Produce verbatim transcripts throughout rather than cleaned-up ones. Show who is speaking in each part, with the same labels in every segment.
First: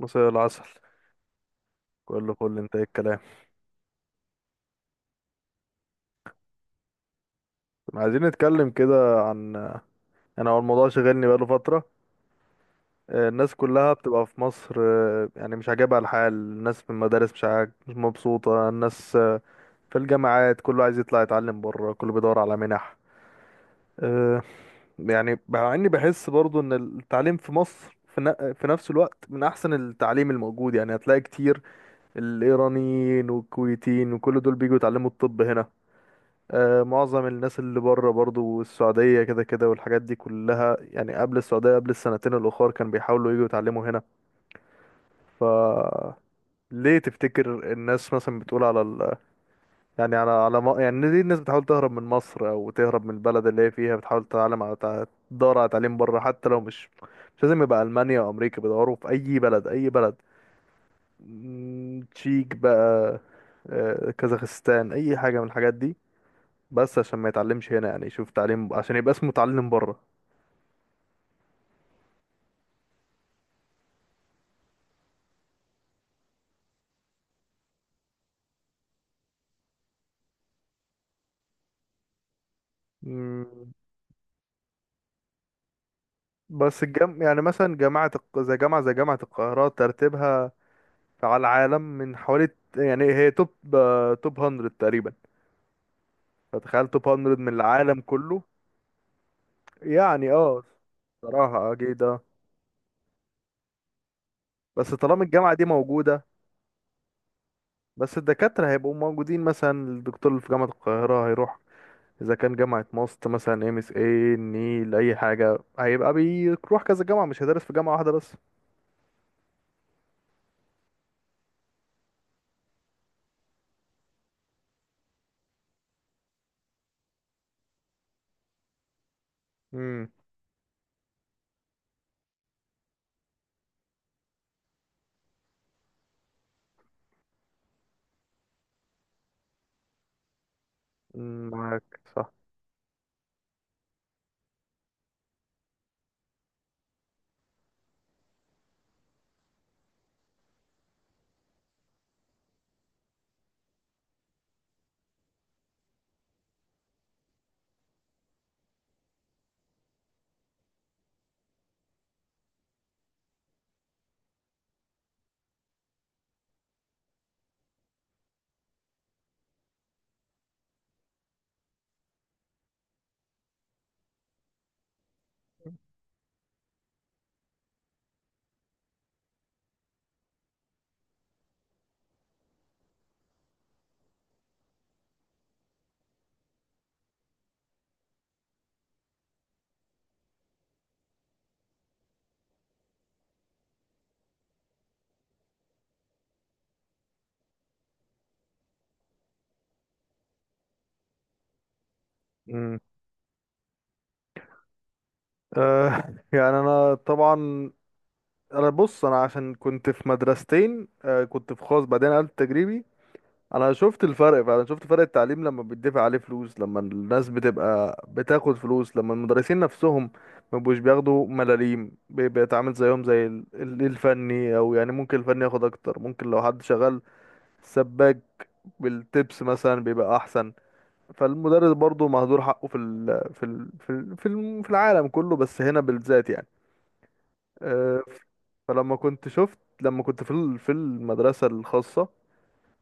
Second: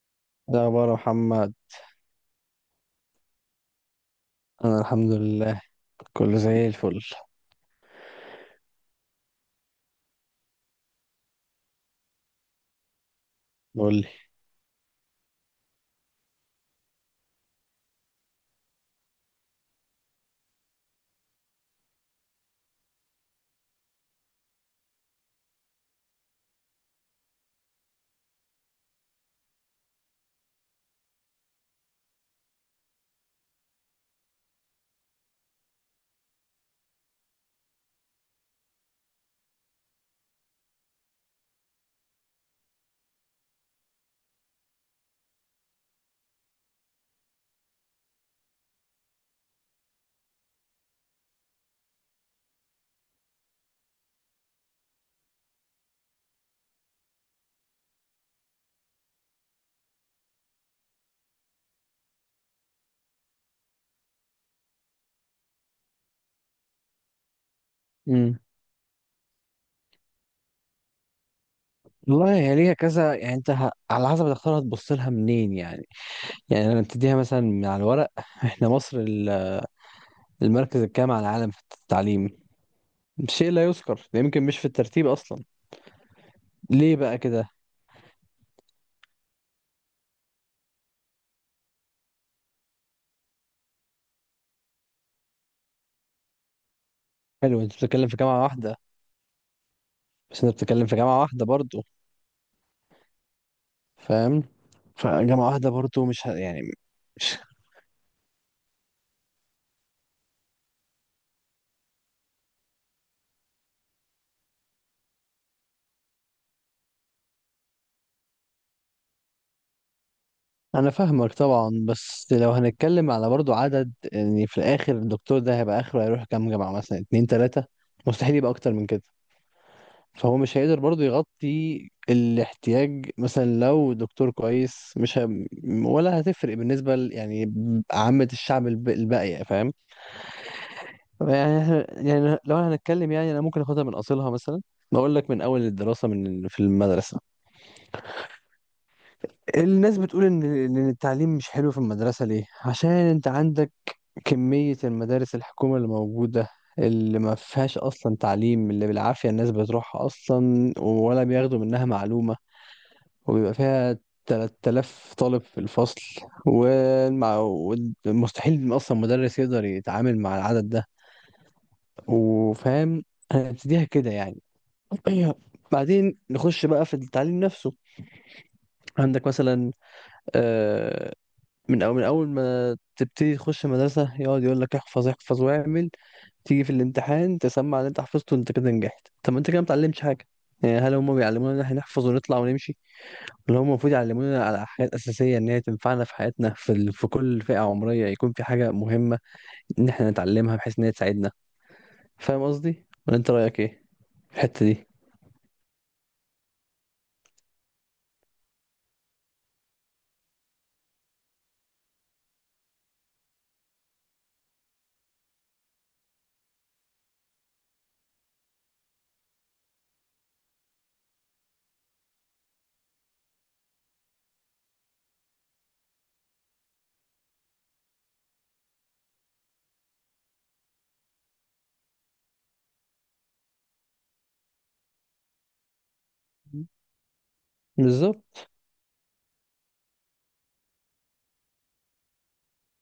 Speaker 1: مساء
Speaker 2: ده
Speaker 1: العسل.
Speaker 2: عبارة محمد.
Speaker 1: كله فل، انت ايه الكلام؟
Speaker 2: أنا الحمد لله، كله زي الفل.
Speaker 1: عايزين نتكلم كده عن، يعني هو الموضوع شغلني بقاله فترة. آه، الناس كلها
Speaker 2: قول لي.
Speaker 1: بتبقى في مصر، آه، يعني مش عاجبها الحال، الناس في المدارس مش عاج... مش مبسوطة الناس، آه، في الجامعات كله عايز يطلع يتعلم بره، كله بيدور على منح. آه، يعني مع اني بحس برضو ان التعليم في مصر في ن- في نفس الوقت من احسن التعليم الموجود، يعني هتلاقي كتير الايرانيين والكويتيين وكل دول بيجوا يتعلموا الطب هنا. آه، معظم الناس اللي بره برضو السعودية كده كده والحاجات دي كلها، يعني قبل السعودية قبل السنتين الأخر كانوا بيحاولوا يجوا يتعلموا هنا. ف ليه تفتكر الناس مثلا بتقول على ال... يعني على على م... يعني ليه الناس بتحاول تهرب من مصر او تهرب من البلد اللي هي فيها، بتحاول تتعلم على تع- تدور على تعليم بره، حتى لو مش مش لازم يبقى ألمانيا او امريكا، بيدوروا في اي بلد اي بلد. مم، تشيك بقى، آه، كازاخستان، اي حاجة من الحاجات دي، بس عشان ما يتعلمش هنا، يعني يشوف
Speaker 2: امم
Speaker 1: تعليم عشان يبقى اسمه متعلم بره.
Speaker 2: والله هي ليها كذا، يعني أنت ه... على حسب هتختارها تبص لها منين يعني. يعني لما تديها مثلا من على الورق إحنا مصر ال- المركز الكام على العالم في التعليم؟ شيء لا
Speaker 1: مم.
Speaker 2: يذكر ده، يمكن مش في الترتيب أصلا.
Speaker 1: بس
Speaker 2: ليه بقى
Speaker 1: الجم... يعني
Speaker 2: كده؟
Speaker 1: مثلا جامعة الق... زي جامعة زي جامعة القاهرة ترتيبها على العالم من حوالي، يعني هي توب، آه، توب مية تقريبا. فتخيل توب مية من
Speaker 2: حلو. أنت
Speaker 1: العالم
Speaker 2: بتتكلم في
Speaker 1: كله.
Speaker 2: جامعة واحدة.
Speaker 1: يعني
Speaker 2: بس أنت
Speaker 1: اه،
Speaker 2: بتتكلم في جامعة واحدة
Speaker 1: صراحة
Speaker 2: برضه،
Speaker 1: أكيد اه.
Speaker 2: فاهم؟
Speaker 1: بس طالما
Speaker 2: فجامعة
Speaker 1: الجامعة دي
Speaker 2: واحدة برضه،
Speaker 1: موجودة،
Speaker 2: مش ه... يعني.
Speaker 1: بس الدكاترة هيبقوا موجودين، مثلا الدكتور اللي في جامعة القاهرة هيروح إذا كان جامعة ماست مثلا، ام اس اي، النيل، أي حاجة، هيبقى بيروح كذا جامعة مش هيدرس في جامعة واحدة بس.
Speaker 2: انا فاهمك طبعا، بس لو هنتكلم على برضو عدد، يعني في الاخر الدكتور ده هيبقى اخره هيروح كام جامعة، مثلا اتنين تلاتة؟ مستحيل يبقى اكتر من كده.
Speaker 1: امم،
Speaker 2: فهو مش هيقدر برضو يغطي الاحتياج، مثلا لو دكتور كويس مش ه... ولا هتفرق بالنسبة ل... يعني، عامة الشعب الب... الباقية، فاهم؟ يعني إحنا-
Speaker 1: معاك، صح.
Speaker 2: يعني لو هنتكلم، يعني انا ممكن اخدها من اصلها مثلا. بقول لك من اول الدراسة، من في المدرسة. الناس بتقول ان إن التعليم مش حلو في المدرسة. ليه؟ عشان انت عندك كمية المدارس الحكومة اللي موجودة، اللي ما فيهاش أصلا تعليم، اللي بالعافية الناس بتروحها أصلا ولا بياخدوا منها معلومة، وبيبقى فيها تلات آلاف طالب في الفصل، والمع- والمستحيل أصلا مدرس يقدر يتعامل مع العدد ده، وفاهم، هنبتديها كده يعني. بعدين نخش بقى في التعليم نفسه. عندك مثلا، آه، من أول من أول ما تبتدي تخش مدرسة، يقعد يقول لك احفظ احفظ واعمل، تيجي في الامتحان تسمع اللي انت حفظته، انت كده نجحت. طب ما انت كده ما بتعلمش حاجة. يعني هل هم بيعلمونا ان احنا نحفظ ونطلع ونمشي؟ ولا هم المفروض يعلمونا على حاجات أساسية، ان هي تنفعنا في حياتنا، في ال... في كل فئة عمرية يكون في حاجة مهمة ان احنا نتعلمها، بحيث ان هي تساعدنا. فاهم
Speaker 1: امم.
Speaker 2: قصدي؟ ولا انت رأيك ايه في الحتة دي؟
Speaker 1: آه يعني انا طبعا انا بص، انا عشان كنت في مدرستين، آه كنت في خاص بعدين قلت تجريبي. انا شفت الفرق فعلا، شفت فرق التعليم لما بيدفع عليه فلوس، لما الناس بتبقى بتاخد فلوس، لما المدرسين نفسهم ما بيبقوش بياخدوا ملاليم، بي- بيتعامل زيهم زي ال- ال- الفني، او يعني ممكن الفني ياخد اكتر، ممكن لو حد شغال سباك بالتبس مثلا بيبقى احسن. فالمدرس برضه مهدور حقه في ال... في ال... في ال... في الم- في العالم كله، بس هنا بالذات يعني. آه،
Speaker 2: بالظبط.
Speaker 1: فلما كنت شفت لما كنت في ال- في المدرسة الخاصة،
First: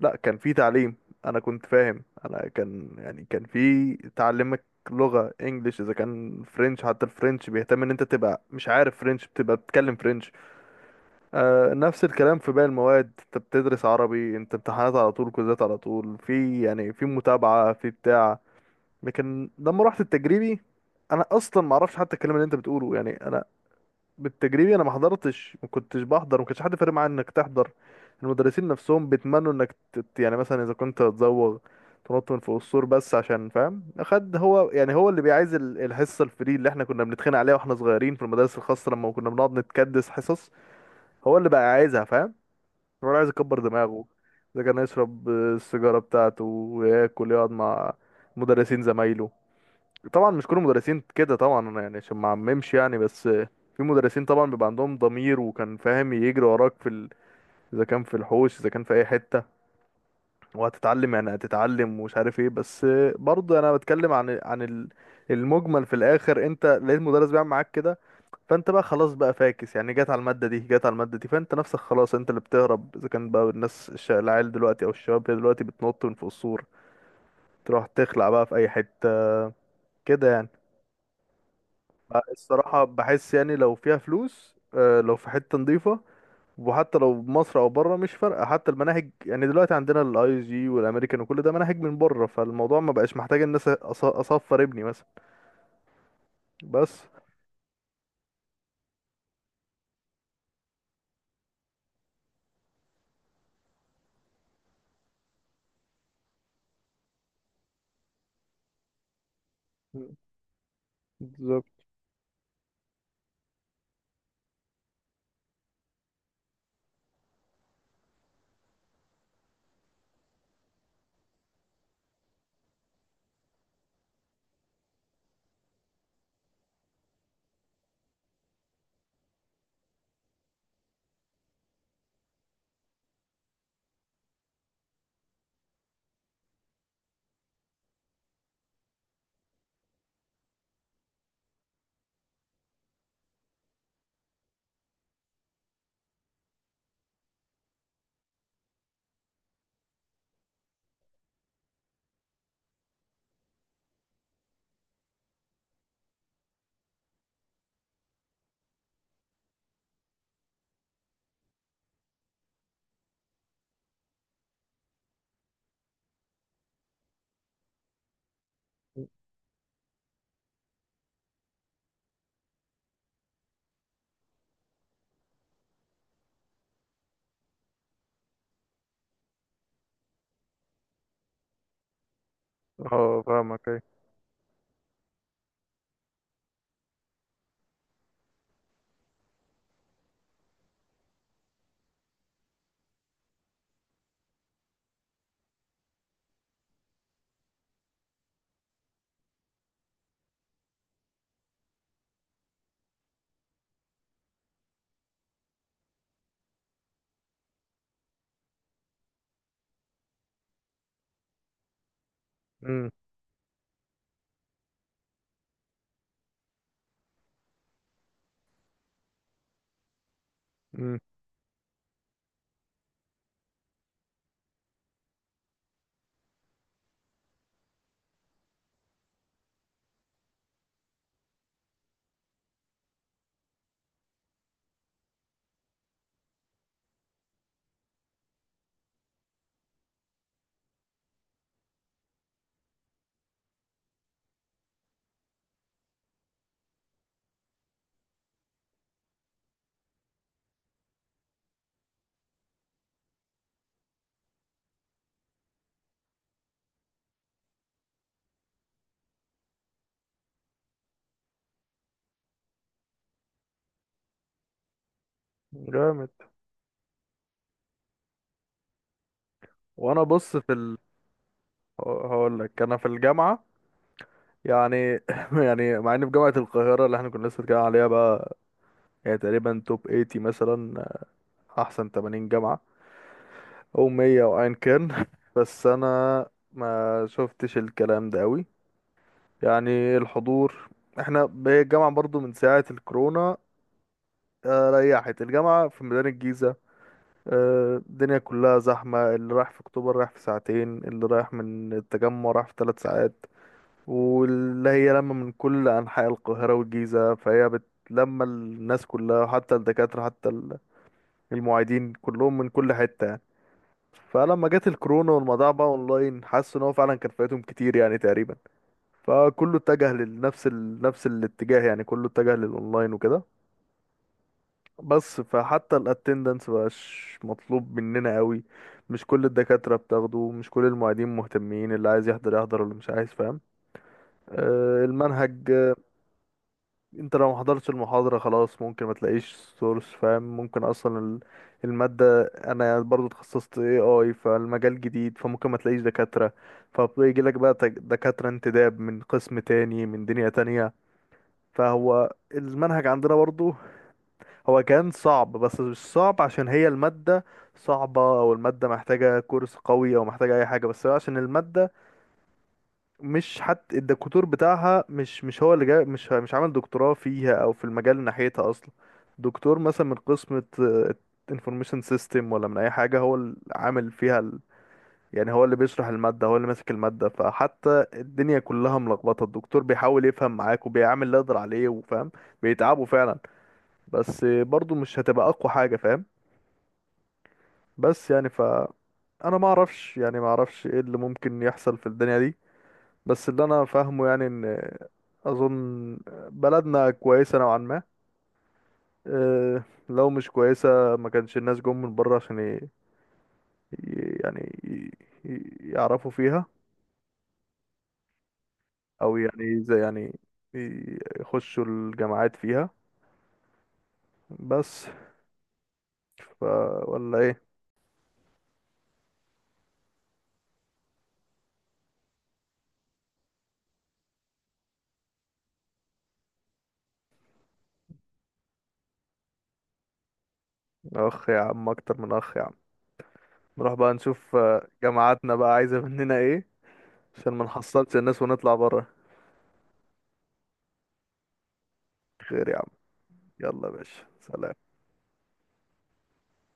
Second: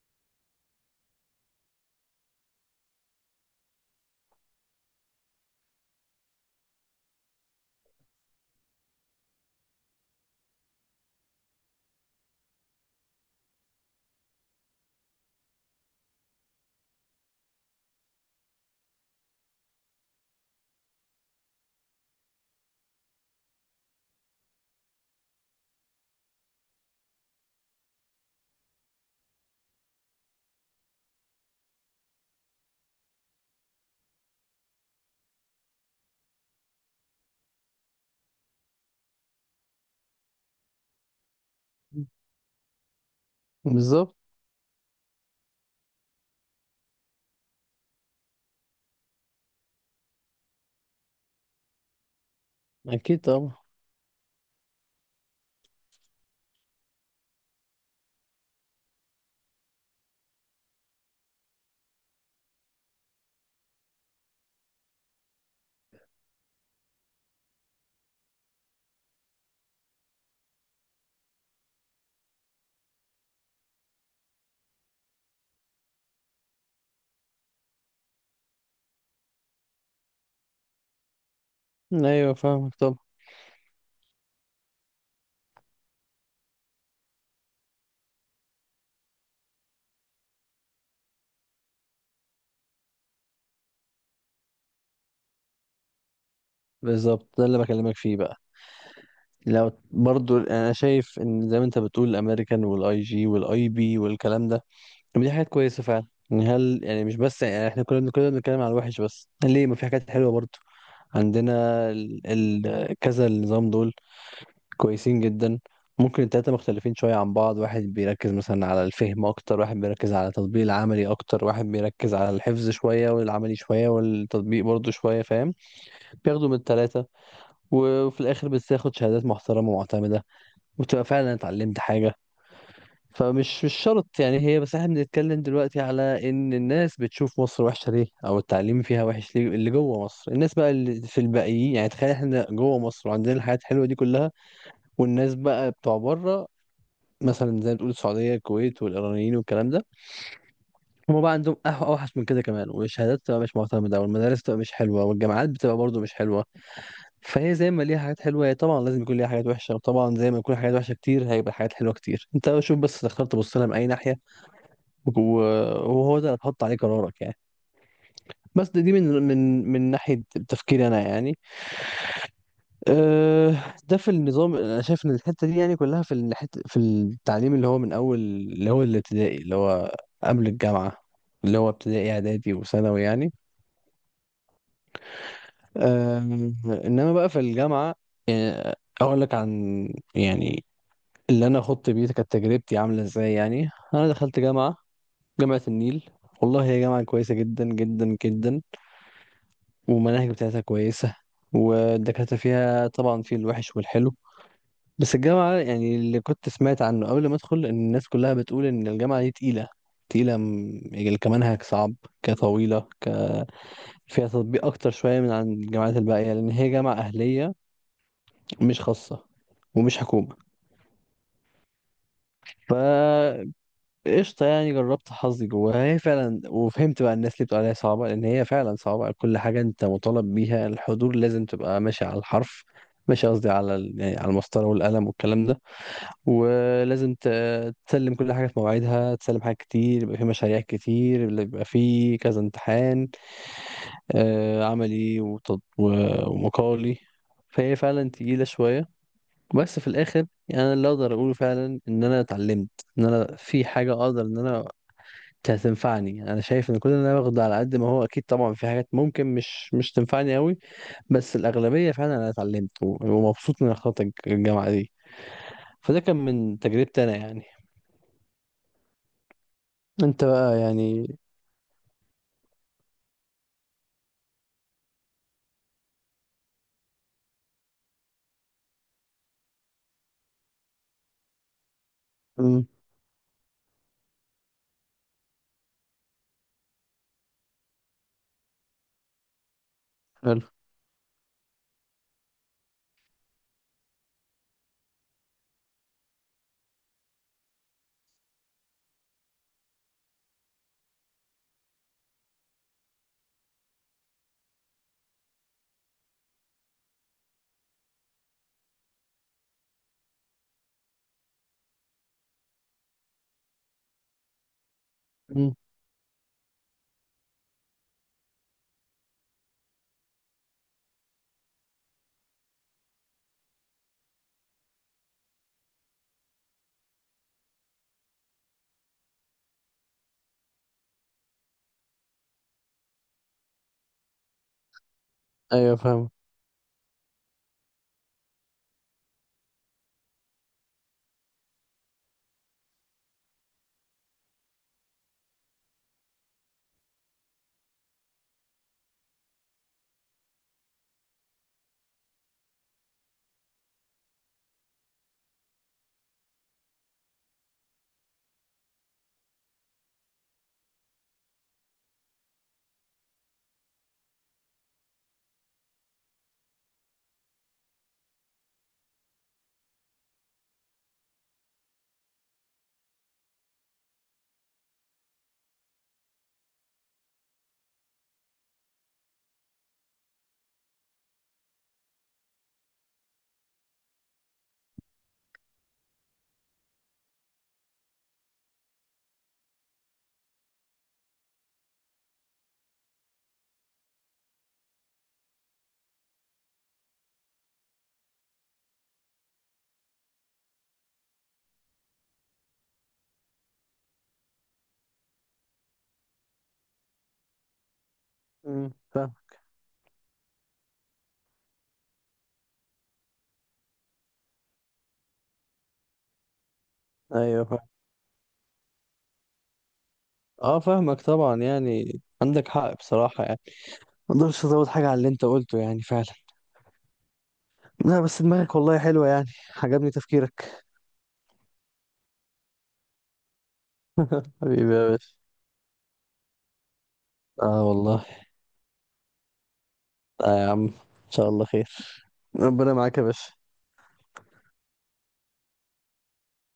Speaker 1: لا كان في تعليم. انا كنت فاهم، انا كان يعني كان في تعلمك لغة انجليش اذا كان فرنش، حتى الفرنش بيهتم ان انت تبقى مش عارف فرنش، بتبقى بتتكلم فرنش. آه، نفس الكلام في باقي المواد، انت بتدرس عربي، انت امتحانات على طول، كوزات على طول، في يعني في متابعة في بتاع. لكن لما رحت التجريبي انا اصلا ما اعرفش حتى الكلام اللي انت بتقوله، يعني انا بالتجريبي انا ما حضرتش، ما كنتش بحضر، ما كانش حد فارق معايا انك تحضر. المدرسين نفسهم بيتمنوا انك تت... يعني مثلا اذا كنت هتزوغ تنط من فوق السور بس عشان فاهم خد، هو يعني هو اللي بيعايز ال- الحصه الفري اللي احنا كنا بنتخانق عليها واحنا صغيرين في المدارس الخاصه لما كنا بنقعد نتكدس حصص، هو اللي بقى عايزها فاهم، هو اللي عايز يكبر دماغه،
Speaker 2: بالظبط.
Speaker 1: اذا كان يشرب، آه، السيجاره بتاعته وياكل، يقعد مع مدرسين زمايله. طبعا مش كل المدرسين كده طبعا، انا يعني عشان ما عممش يعني،
Speaker 2: اكيد
Speaker 1: بس
Speaker 2: طبعا.
Speaker 1: في مدرسين طبعا بيبقى عندهم ضمير وكان فاهم يجري وراك في ال... اذا كان في الحوش اذا كان في اي حته، وهتتعلم يعني هتتعلم ومش عارف ايه. بس برضه انا بتكلم عن عن ال- المجمل. في الاخر انت لقيت مدرس بيعمل معاك كده، فانت بقى خلاص بقى فاكس، يعني جت على الماده دي جت على الماده دي فانت نفسك خلاص انت اللي بتهرب. اذا كان بقى الناس الش- العيال دلوقتي او الشباب دلوقتي بتنط من فوق السور تروح تخلع بقى في اي حته كده يعني.
Speaker 2: ايوه فاهمك
Speaker 1: الصراحة
Speaker 2: طبعا.
Speaker 1: بحس يعني لو فيها فلوس، آه، لو في حتة نظيفة، وحتى لو مصر او بره مش فارقة، حتى المناهج يعني دلوقتي عندنا الاي جي والامريكان وكل ده مناهج من بره، فالموضوع ما بقاش محتاج الناس اصفر ابني مثلا. بس.
Speaker 2: بالظبط، ده اللي بكلمك فيه بقى. لو برضو، انا شايف ان زي ما انت بتقول، الامريكان والاي جي والاي بي والكلام ده، طب دي حاجات كويسه فعلا يعني. هل يعني مش بس يعني احنا كلنا كلنا بنتكلم على الوحش؟ بس ليه ما في حاجات حلوه برضو عندنا؟
Speaker 1: بالظبط.
Speaker 2: ال... ال... كذا النظام دول كويسين جدا. ممكن التلاتة مختلفين شوية عن بعض، واحد بيركز مثلا على الفهم أكتر، واحد بيركز على التطبيق العملي أكتر، واحد بيركز على الحفظ شوية والعملي شوية والتطبيق برضو شوية، فاهم؟ بياخدوا من التلاتة، وفي الآخر بتاخد شهادات محترمة ومعتمدة، وتبقى فعلا اتعلمت حاجة. فمش مش شرط يعني. هي بس احنا بنتكلم دلوقتي على ان الناس بتشوف مصر وحشة ليه، او التعليم فيها وحش ليه. اللي جوه مصر الناس بقى، اللي في الباقيين يعني، تخيل احنا جوه مصر وعندنا الحاجات الحلوة دي كلها، والناس بقى بتوع بره، مثلا زي ما بتقول السعودية الكويت والإيرانيين والكلام ده، هما بقى عندهم أح- أوحش من كده كمان، والشهادات بتبقى مش معتمدة، والمدارس بتبقى مش حلوة، والجامعات بتبقى برضه مش حلوة. فهي زي ما ليها حاجات حلوه، هي طبعا لازم يكون ليها حاجات وحشه، وطبعا زي ما يكون حاجات وحشه كتير، هيبقى حاجات حلوه كتير. انت شوف بس تختار تبص لها من اي ناحيه، و- وهو ده اللي هتحط عليه قرارك يعني. بس دي دي من من من ناحيه تفكيري انا يعني. أه، ده في النظام. انا شايف ان الحته دي يعني كلها، في الحته في التعليم اللي هو من اول، اللي هو الابتدائي، اللي هو قبل الجامعه، اللي هو ابتدائي اعدادي وثانوي
Speaker 1: اه
Speaker 2: يعني.
Speaker 1: فاهمك. ايه.
Speaker 2: أه. انما بقى في الجامعه، يعني اقول لك عن، يعني اللي انا اخط بيه كانت تجربتي عامله ازاي. يعني انا دخلت جامعه جامعه النيل. والله هي جامعه كويسه جدا جدا جدا. والمناهج بتاعتها كويسه، والدكاتره فيها طبعا في الوحش والحلو. بس الجامعه، يعني اللي كنت سمعت عنه قبل ما ادخل، ان الناس كلها بتقول ان الجامعه دي تقيله. تقيله م- يعني كمنهج صعب، كطويله،
Speaker 1: امم.
Speaker 2: ك... فيها تطبيق اكتر شويه من عن الجامعات الباقيه، لان هي جامعه اهليه، مش خاصه ومش حكومه.
Speaker 1: امم.
Speaker 2: قشطة. يعني جربت حظي جواها، هي فعلا، وفهمت بقى الناس اللي بتقول عليها صعبة لأن هي فعلا صعبة. كل حاجة أنت مطالب بيها، الحضور لازم تبقى ماشي على الحرف، ماشي قصدي على ال- يعني على المسطرة والقلم والكلام ده، ولازم ت- تسلم كل حاجة في مواعيدها، تسلم حاجات كتير، يبقى في مشاريع كتير، اللي يبقى في كذا امتحان آه، عملي وتط- و- ومقالي. فهي فعلا تقيلة شوية. بس في الآخر يعني أنا اللي أقدر أقوله فعلا، إن أنا اتعلمت، إن أنا في حاجة أقدر إن أنا ت- هتنفعني. انا شايف ان كل اللي انا باخده، على قد ما هو اكيد طبعا في حاجات ممكن مش مش تنفعني قوي، بس الاغلبيه فعلا انا اتعلمت، و- ومبسوط من اختلاط الج- الجامعه دي. فده
Speaker 1: جامد.
Speaker 2: كان من تجربتي انا يعني.
Speaker 1: وانا
Speaker 2: انت
Speaker 1: بص في
Speaker 2: بقى
Speaker 1: ال...
Speaker 2: يعني.
Speaker 1: هقول لك انا في الجامعه يعني يعني مع اني في جامعه القاهره اللي احنا كنا لسه بنتكلم عليها بقى، يعني تقريبا توب تمانين مثلا، احسن تمانين جامعه
Speaker 2: امم،
Speaker 1: او مية او ايا كان بس انا ما شفتش الكلام ده قوي، يعني
Speaker 2: حلو.
Speaker 1: الحضور، احنا ب- الجامعة برضو من ساعة الكورونا، آه، ريحت الجامعة في ميدان الجيزة، آه، الدنيا كلها زحمة، اللي رايح في اكتوبر رايح في ساعتين، اللي رايح من التجمع رايح في ثلاث ساعات، واللي هي لما من كل انحاء القاهرة والجيزة فهي بتلم الناس كلها، حتى الدكاترة حتى ال- المعيدين كلهم من كل حتة. فلما جت الكورونا والموضوع
Speaker 2: امم،
Speaker 1: بقى اونلاين، حسوا ان هو فعلا كان فايتهم كتير يعني تقريبا، فكله اتجه لنفس ال... نفس الاتجاه، يعني كله اتجه للاونلاين وكده. بس فحتى الاتندنس مبقاش مطلوب مننا قوي، مش كل الدكاترة بتاخده، مش كل المعيدين مهتمين، اللي عايز يحضر يحضر واللي مش عايز فاهم. آه، المنهج،
Speaker 2: ايوه فاهم.
Speaker 1: انت لو ما حضرتش المحاضرة خلاص ممكن ما تلاقيش سورس فاهم، ممكن اصلا ال- المادة، انا برضو اتخصصت A I فالمجال جديد، فممكن ما تلاقيش دكاترة، فبيجي لك بقى تك- دكاترة انتداب من قسم تاني من دنيا تانية. فهو المنهج عندنا برضو هو كان صعب، بس مش صعب عشان هي المادة صعبة او المادة محتاجة كورس قوي او محتاجة اي حاجة، بس هو عشان المادة مش حتى الدكتور بتاعها، مش مش هو اللي جاي، مش مش عامل دكتوراه فيها او في المجال ناحيتها اصلا، دكتور مثلا من قسم انفورميشن سيستم ولا من اي حاجه هو اللي عامل فيها ال... يعني هو اللي بيشرح الماده هو اللي ماسك الماده، فحتى الدنيا كلها ملخبطه، الدكتور بيحاول يفهم معاك وبيعمل اللي يقدر عليه وفاهم، بيتعبوا فعلا، بس برضو مش هتبقى اقوى حاجه فاهم. بس يعني ف انا ما اعرفش، يعني ما اعرفش ايه اللي ممكن يحصل في الدنيا دي، بس اللي انا فاهمه يعني ان اظن بلدنا كويسه نوعا ما. أه لو مش كويسه ما كانش الناس جم من بره عشان ي... ي- يعني ي... ي- يعرفوا فيها،
Speaker 2: امم، فاهم.
Speaker 1: او يعني زي يعني ي- يخشوا الجامعات فيها بس. ف ولا ايه؟
Speaker 2: ايوه فاهم. اه فاهمك طبعا، يعني عندك حق بصراحه يعني، ما اقدرش ازود حاجه على اللي انت قلته، يعني فعلا. لا، بس دماغك والله حلوه يعني، عجبني تفكيرك.
Speaker 1: اخ يا عم، اكتر من اخ يا عم. نروح بقى نشوف، آه،
Speaker 2: حبيبي يا باشا.
Speaker 1: جامعاتنا بقى عايزه مننا ايه عشان ما
Speaker 2: اه
Speaker 1: نحصلش
Speaker 2: والله.
Speaker 1: الناس ونطلع بره.
Speaker 2: آه يا عم، ان شاء الله خير.
Speaker 1: خير يا عم،
Speaker 2: ربنا معاك يا باشا.
Speaker 1: يلا يا باشا، سلام.